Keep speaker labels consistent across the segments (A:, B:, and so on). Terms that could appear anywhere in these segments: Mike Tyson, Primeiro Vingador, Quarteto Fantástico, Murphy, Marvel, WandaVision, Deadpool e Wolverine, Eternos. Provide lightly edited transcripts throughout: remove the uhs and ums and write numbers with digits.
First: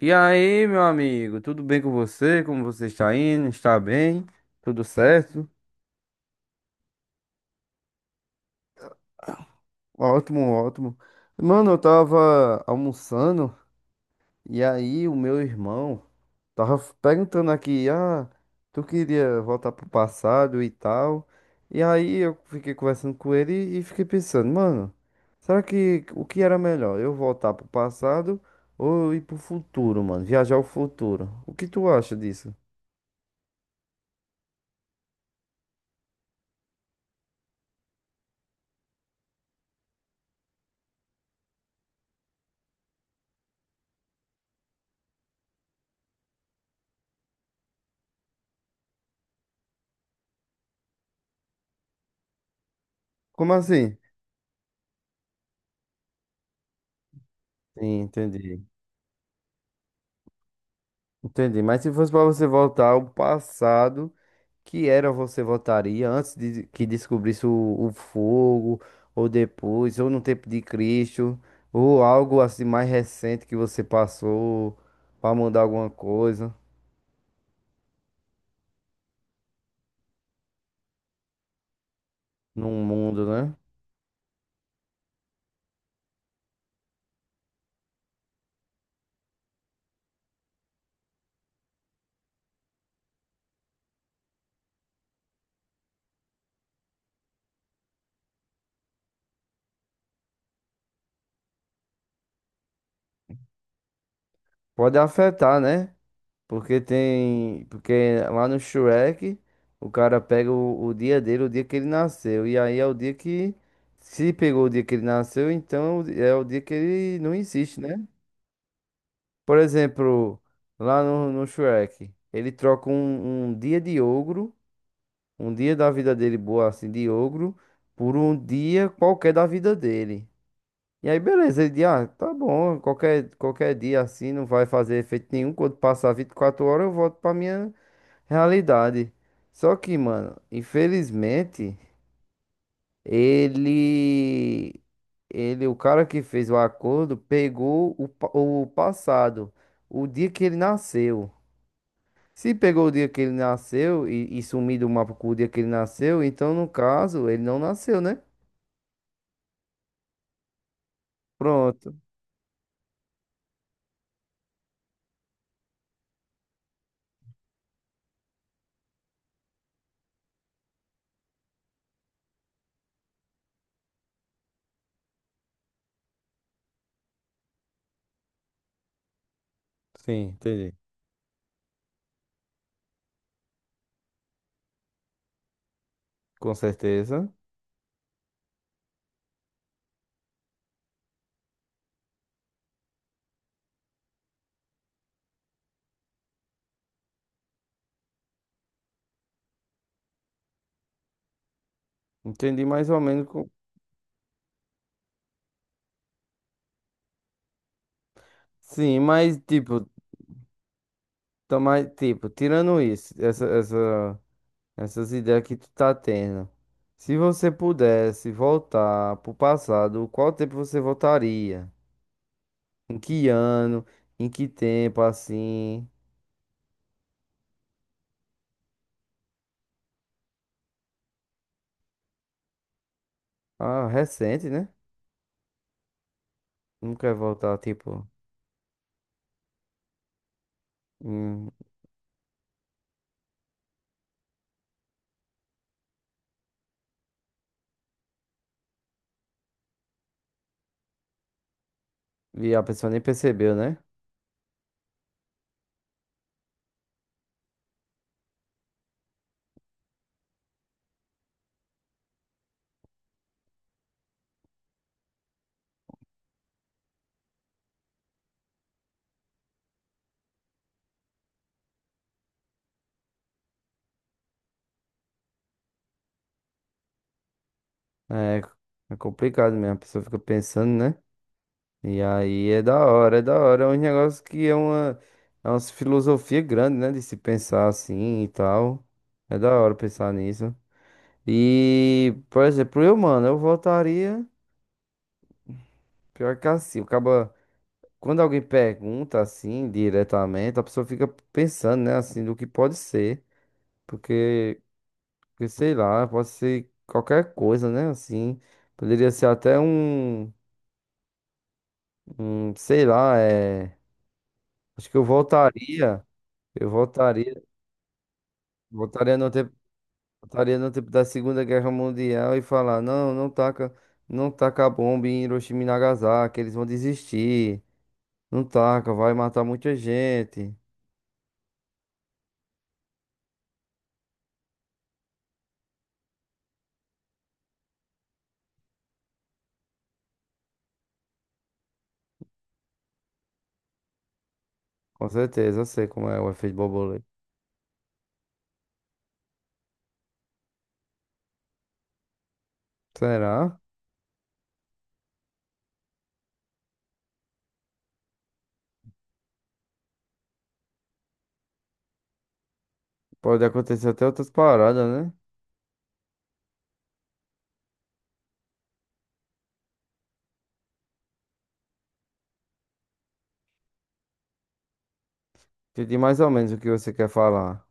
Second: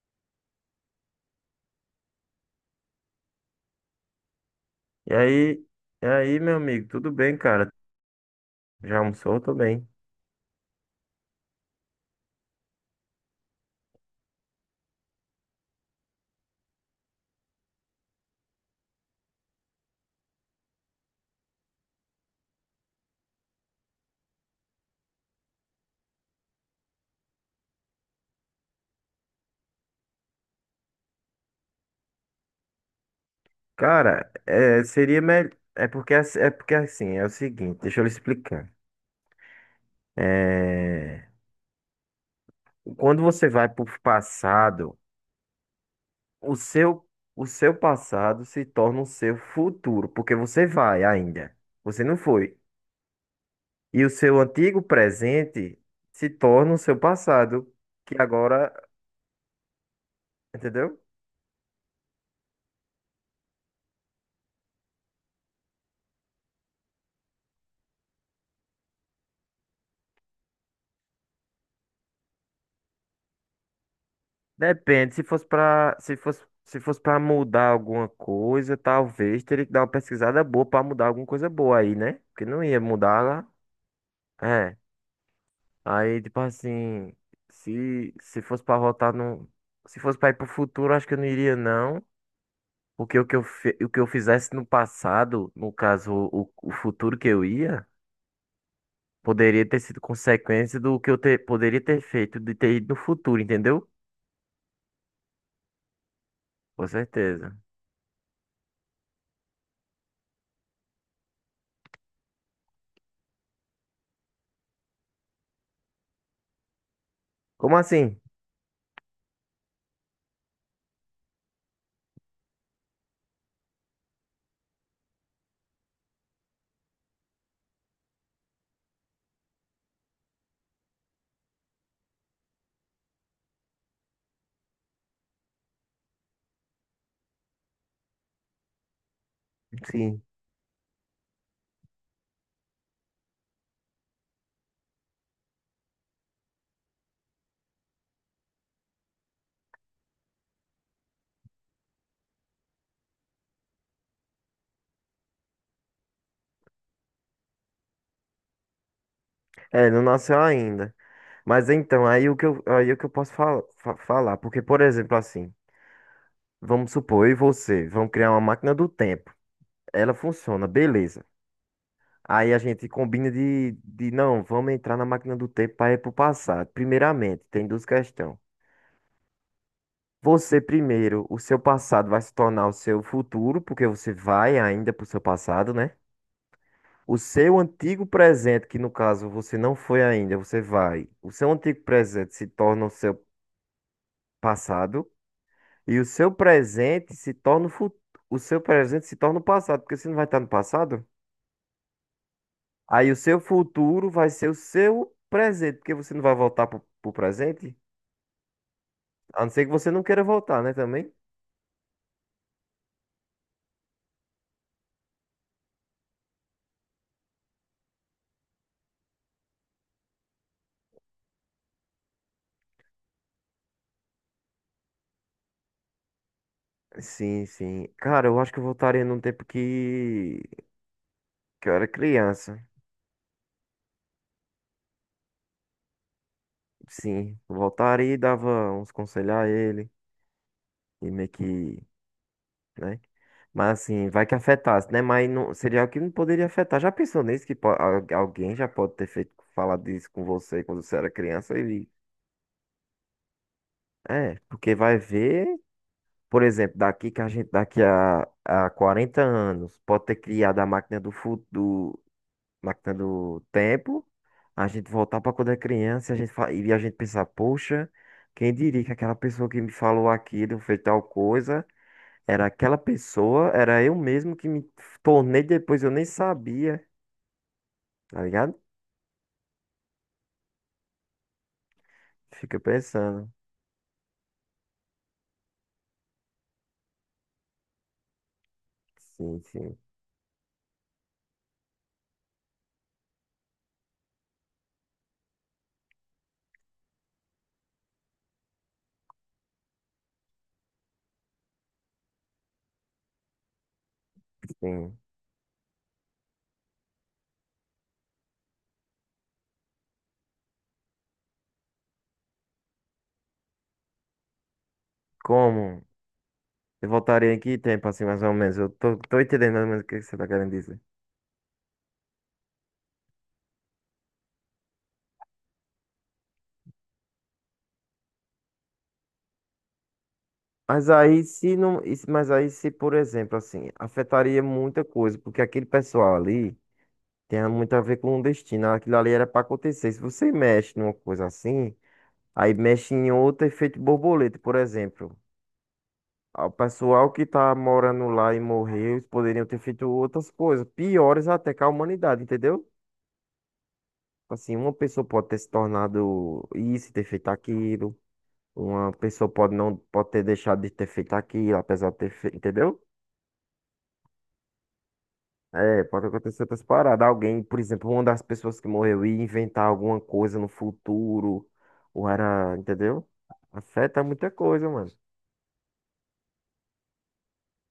A: E aí, meu amigo, tudo bem com você? Como você está indo? Está bem? Tudo
B: E
A: certo?
B: aí, e aí, meu amigo, tudo bem, cara? Já almoçou? Tô bem.
A: Ótimo, ótimo. Mano, eu tava almoçando e aí o meu irmão tava perguntando aqui, ah, tu queria voltar pro passado e tal. E aí eu fiquei conversando com ele e fiquei pensando, mano, será que o que era melhor? Eu voltar pro passado ou ir pro futuro, mano? Viajar ao futuro. O que tu acha disso?
B: Cara, seria melhor. É porque, é porque assim, é o seguinte, deixa eu lhe explicar. É, Quando você vai pro passado, o seu, o seu passado se torna o seu futuro, porque você vai ainda. Você não foi.
A: Como assim?
B: E o seu antigo presente se torna o seu passado,
A: Sim,
B: que
A: entendi.
B: agora, entendeu?
A: Entendi. Mas se fosse para você voltar ao passado, que era você votaria antes de que descobrisse o fogo, ou depois, ou no tempo de Cristo, ou algo assim mais recente que você passou
B: Depende, se
A: para
B: fosse
A: mudar alguma
B: pra, se fosse,
A: coisa
B: se fosse para mudar alguma coisa, talvez teria que dar uma pesquisada boa pra mudar alguma coisa boa aí, né? Porque não
A: no
B: ia mudar
A: mundo,
B: lá.
A: né?
B: É. Aí, tipo assim, se fosse pra voltar no, se fosse pra ir pro futuro, acho que eu não iria não, porque o que eu fizesse no passado, no caso, o futuro que eu ia, poderia ter sido consequência do que eu ter, poderia ter feito de ter ido no futuro, entendeu?
A: Pode afetar, né?
B: Com certeza.
A: Porque lá no Shrek, o cara pega o dia dele, o dia que ele nasceu, e aí é o dia que se pegou o dia que ele nasceu, então é o dia que ele não
B: Como
A: existe, né?
B: assim?
A: Por exemplo, lá no Shrek, ele troca um dia de ogro, um dia da vida dele boa assim de ogro, por um dia qualquer da vida dele. E aí, beleza, ele diz, ah, tá bom, qualquer dia assim não vai fazer efeito nenhum. Quando passar 24 horas, eu volto pra minha realidade. Só que,
B: Sim.
A: mano, infelizmente, ele, ele, o cara que fez o acordo, pegou o passado, o dia que ele nasceu. Se pegou o dia que ele nasceu e sumir do mapa com o dia que ele nasceu, então no caso ele não nasceu, né?
B: É, não nasceu ainda. Mas
A: Pronto.
B: então, aí o que eu posso falar? Porque, por exemplo, assim, vamos supor, eu e você, vamos criar uma máquina do tempo. Ela funciona, beleza. Aí a gente combina de não, vamos entrar na máquina do tempo para ir pro passado. Primeiramente, tem duas questões.
A: Sim,
B: Você
A: entendi.
B: primeiro, o seu passado vai se tornar o seu futuro, porque você vai ainda pro seu passado, né?
A: Com
B: O
A: certeza.
B: seu antigo presente, que no caso você não foi ainda, você vai. O seu antigo presente se torna o seu passado. E o seu presente se torna o futuro. O seu presente se torna o passado, porque você não vai estar no passado.
A: Entendi mais ou
B: Aí o
A: menos.
B: seu futuro vai ser o seu presente, porque você não vai voltar pro presente.
A: Sim, mas
B: A não ser que
A: tipo,
B: você não queira voltar, né, também?
A: tá mais, tipo, tirando isso, essas ideias que tu tá tendo. Se você pudesse voltar pro passado, qual tempo você voltaria? Em que ano? Em que tempo assim?
B: Sim, sim. Cara, eu acho que eu voltaria num que eu era criança.
A: Ah, recente, né? Não quer
B: Sim,
A: voltar, tipo.
B: voltaria e dava uns conselhos a ele. E meio que né? Mas assim, vai que afetasse, né? Mas não, seria algo que não poderia afetar. Já pensou nisso que alguém já pode ter feito falado isso com você quando você era criança? Ele
A: E a pessoa nem percebeu, né?
B: é, porque vai ver, por exemplo, daqui a 40 anos pode ter criado a máquina do futuro, máquina do tempo, a gente voltar para quando é criança, e a gente pensar, poxa, quem diria que aquela pessoa que me falou aquilo fez tal coisa? Era aquela pessoa, era eu mesmo que me tornei depois, eu nem sabia, tá
A: É,
B: ligado?
A: é complicado mesmo, a pessoa fica pensando, né? E aí
B: Fica
A: é da hora, é
B: pensando.
A: da hora. É um negócio que é uma filosofia grande, né? De se pensar assim e tal. É
B: Sim,
A: da hora
B: sim,
A: pensar nisso. E, por exemplo, eu, mano, eu voltaria. Pior que assim, acaba. Quando alguém pergunta assim, diretamente, a pessoa fica pensando, né? Assim, do que pode ser. Porque.
B: sim.
A: Porque sei lá, pode ser qualquer coisa, né? Assim, poderia ser até um, sei lá. Acho que eu
B: Como?
A: voltaria, eu
B: Eu voltaria em
A: voltaria,
B: que tempo, assim, mais ou menos? Eu
A: voltaria
B: tô
A: no
B: entendendo
A: tempo,
B: mais ou menos o que você tá querendo
A: voltaria no
B: dizer.
A: tempo da Segunda Guerra Mundial e falar, não, não taca, não taca a bomba em Hiroshima e Nagasaki, eles vão desistir. Não taca, vai matar muita gente.
B: Mas aí se não, mas aí se, por exemplo, assim, afetaria muita coisa, porque aquele pessoal ali tem muito a ver com o destino, aquilo ali era pra acontecer. Se você mexe numa coisa assim, aí mexe em outro efeito borboleta, por
A: Com
B: exemplo.
A: certeza, eu sei como é o
B: O
A: efeito borboleta.
B: pessoal que tá morando lá e morreu, eles poderiam ter feito outras coisas, piores até que a humanidade, entendeu?
A: Será?
B: Assim, uma pessoa pode ter se tornado isso, e ter feito aquilo, uma pessoa pode não pode ter deixado de ter feito aquilo, apesar de ter feito, entendeu?
A: Pode acontecer até outras paradas, né?
B: É, pode acontecer outras paradas. Alguém, por exemplo, uma das pessoas que morreu ia inventar alguma coisa no futuro, ou era, entendeu? Afeta muita coisa, mano.
A: Entendi mais ou menos o que você quer falar.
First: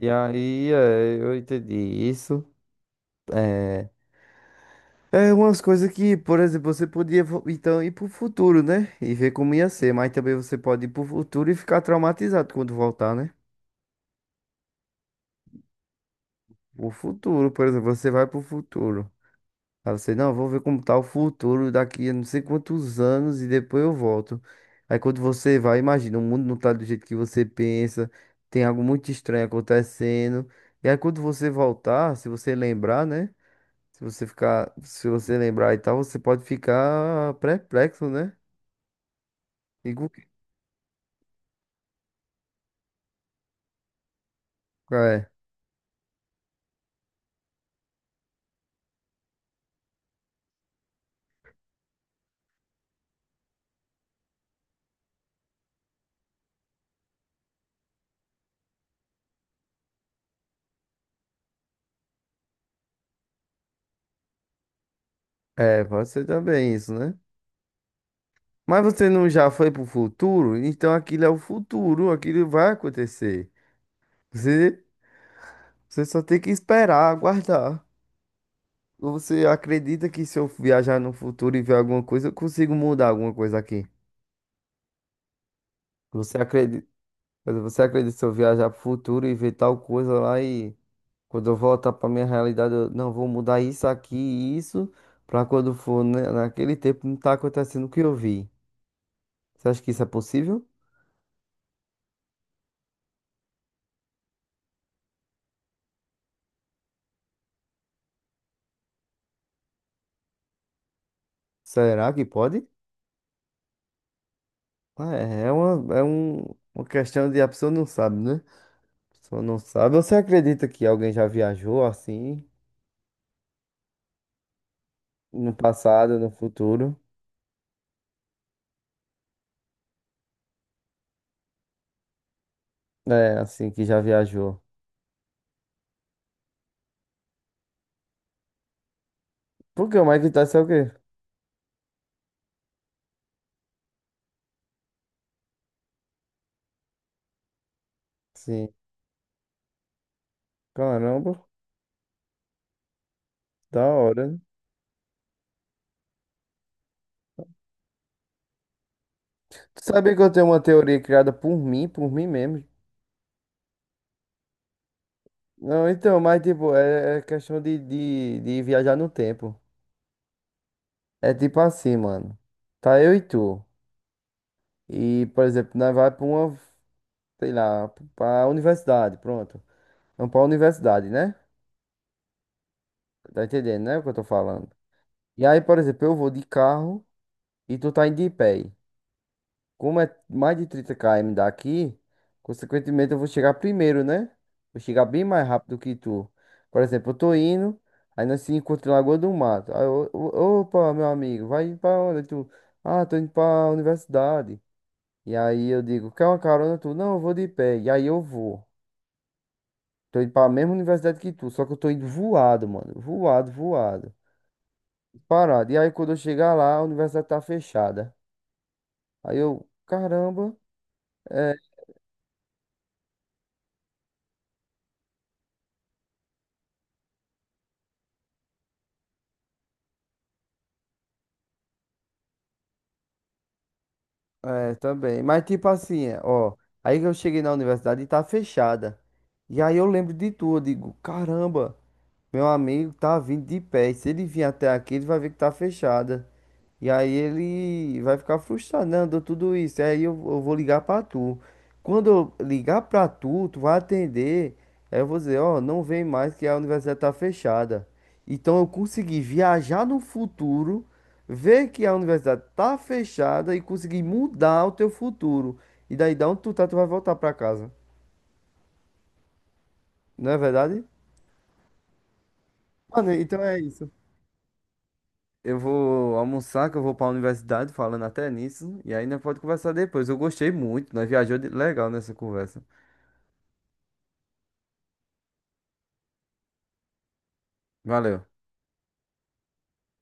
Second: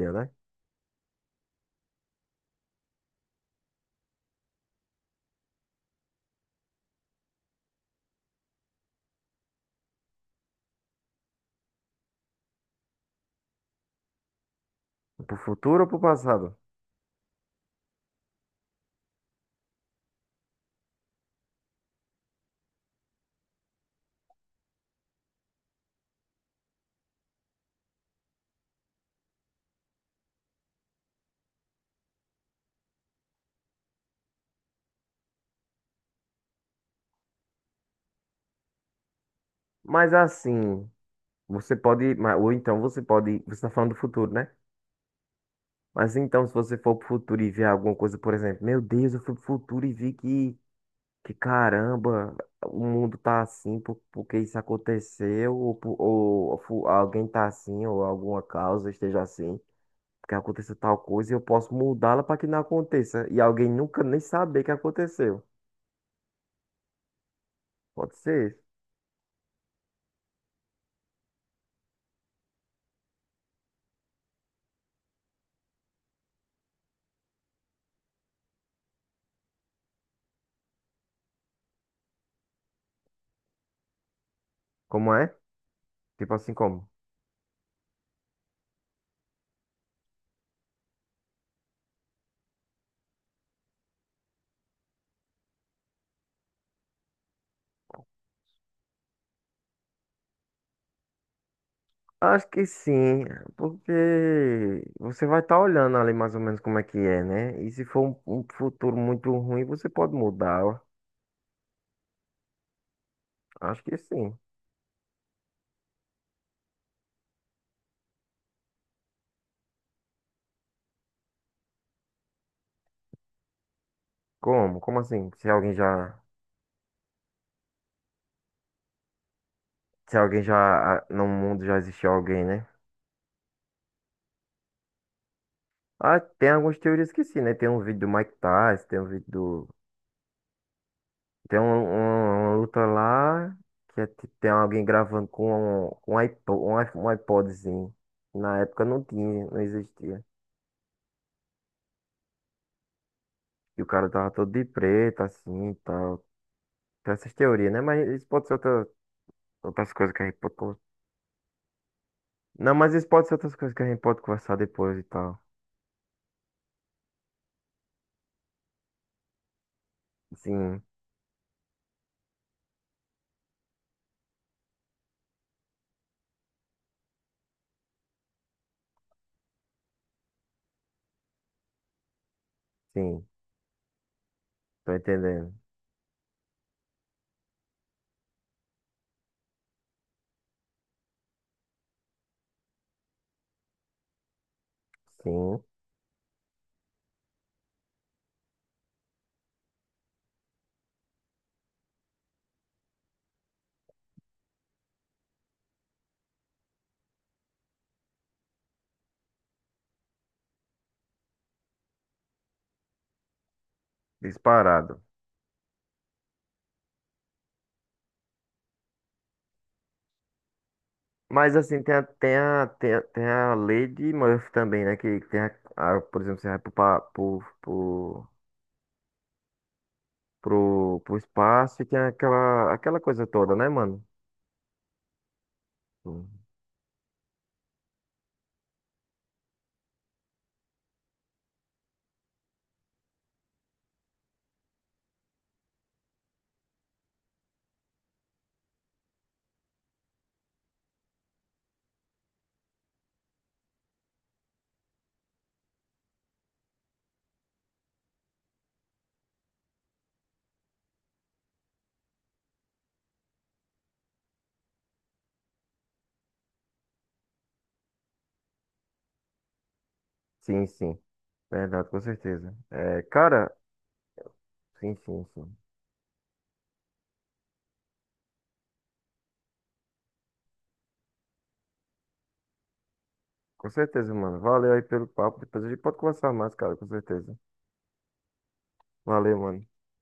A: E
B: né?
A: aí, eu entendi isso. É, é umas coisas que, por exemplo, você podia então ir pro futuro, né? E ver como ia ser, mas também você pode ir pro futuro e ficar traumatizado quando voltar, né?
B: Pro futuro ou pro passado?
A: O futuro, por exemplo, você vai pro futuro. Aí você, não, vou ver como tá o futuro daqui a não sei quantos anos e depois eu volto. Aí quando você vai, imagina, o mundo não tá do jeito que você pensa, tem algo muito estranho acontecendo. E aí quando você voltar, se você lembrar, né? Se você lembrar e tal, você pode ficar perplexo, né? E
B: Mas assim. Você ou então você pode, você está falando do futuro, né?
A: é,
B: Mas então, se você for pro futuro e ver alguma coisa, por exemplo, meu Deus, eu fui pro futuro e que caramba, o mundo tá assim porque isso aconteceu, ou, por- ou, fu- alguém tá assim, ou alguma causa esteja assim, porque aconteceu tal coisa e eu posso mudá-la para que não aconteça, e alguém nunca nem saber que aconteceu.
A: é, pode ser também isso, né?
B: Pode ser.
A: Mas você não já foi pro futuro? Então aquilo é o futuro, aquilo vai acontecer. Você, você só tem que esperar, aguardar. Ou você acredita que se eu viajar no futuro e ver alguma coisa, eu consigo mudar alguma coisa aqui?
B: Como é? Tipo
A: Você
B: assim,
A: acredita,
B: como?
A: você acredita se eu viajar pro futuro e ver tal coisa lá e quando eu voltar para minha realidade, eu não vou mudar isso aqui e isso para quando for naquele tempo não tá acontecendo o que eu vi. Você acha que isso é possível?
B: Acho que sim, porque você vai estar olhando ali mais ou menos como é que é, né? E se for um futuro muito ruim, você pode mudar.
A: Será que pode?
B: Acho que sim.
A: Ah, é uma questão de a pessoa não sabe, né? A pessoa não sabe. Você acredita que alguém já viajou assim,
B: Como? Como assim?
A: no passado, no futuro?
B: Se alguém já ah, no mundo já existiu alguém, né?
A: É, assim, que já viajou.
B: Ah, tem algumas teorias que sim, né? Tem um vídeo do Mike Tyson, tem um vídeo do,
A: Por que o Mike tá é o quê?
B: tem uma luta lá que é tem alguém gravando com um iPod, um iPodzinho. Na
A: Sim.
B: época não tinha, não existia.
A: Caramba,
B: E
A: da
B: o cara
A: hora,
B: tava
A: né?
B: todo de preto, assim, e tal. Tem essas teorias, né? Mas isso pode ser
A: Tu
B: outras coisas
A: sabia que
B: que a
A: eu
B: gente
A: tenho
B: pode
A: uma
B: conversar.
A: teoria criada por mim mesmo?
B: Não, mas isso pode ser outras coisas que a gente pode conversar depois e tal.
A: Não, então, mas tipo, é questão de viajar no tempo.
B: Sim,
A: É tipo assim, mano. Tá eu e tu. E, por exemplo, nós vai sei lá, pra universidade, pronto. Vamos pra universidade, né?
B: sim,
A: Tá entendendo, né, o que eu tô falando?
B: tô
A: E
B: entendendo.
A: aí, por exemplo, eu vou de carro e tu tá indo de pé. Como é mais de 30 km daqui, consequentemente eu vou chegar primeiro, né? Vou chegar bem mais
B: Sim,
A: rápido que tu. Por exemplo, eu tô indo, aí nós se encontra em Lagoa do Mato. Aí eu, opa, meu amigo, vai pra onde tu? Ah, tô indo pra universidade. E aí eu digo, quer uma carona tu? Não, eu vou de pé. E aí eu vou. Tô indo pra mesma universidade que tu, só que eu tô indo voado, mano. Voado, voado.
B: disparado.
A: Parado. E aí quando eu chegar lá, a universidade tá fechada. Aí eu, caramba. é,
B: Mas assim, tem a lei de Murphy também, né? Que tem a- Por exemplo, você vai pro, pa- pro, pro, pro, pro espaço e tem aquela coisa toda, né, mano?
A: É, também. Mas tipo assim, ó. Aí que eu cheguei na universidade e tá fechada. E aí eu lembro de tudo, eu digo, caramba. Meu amigo tá vindo de pé. E se ele vir até aqui, ele vai ver que tá fechada. E aí ele vai ficar frustrado, não, deu tudo isso. Aí eu vou ligar pra tu. Quando eu ligar pra tu, tu vai atender. Aí eu vou dizer, ó, não vem mais que a universidade tá fechada. Então eu consegui viajar no futuro, ver que a universidade tá fechada e conseguir mudar o teu futuro. E daí, da onde tu tá, tu vai voltar pra casa. Não é
B: Sim, sim.
A: verdade?
B: Sim. Verdade, com certeza. É,
A: Mano, então
B: cara,
A: é isso.
B: sim, sim, sim.
A: Eu vou almoçar, que eu vou pra universidade, falando até nisso. E aí nós pode conversar depois. Eu gostei muito, nós viajou legal nessa conversa.
B: Com certeza, mano. Valeu aí pelo papo. Depois a gente pode conversar mais, cara, com certeza.
A: Valeu.
B: Valeu, mano.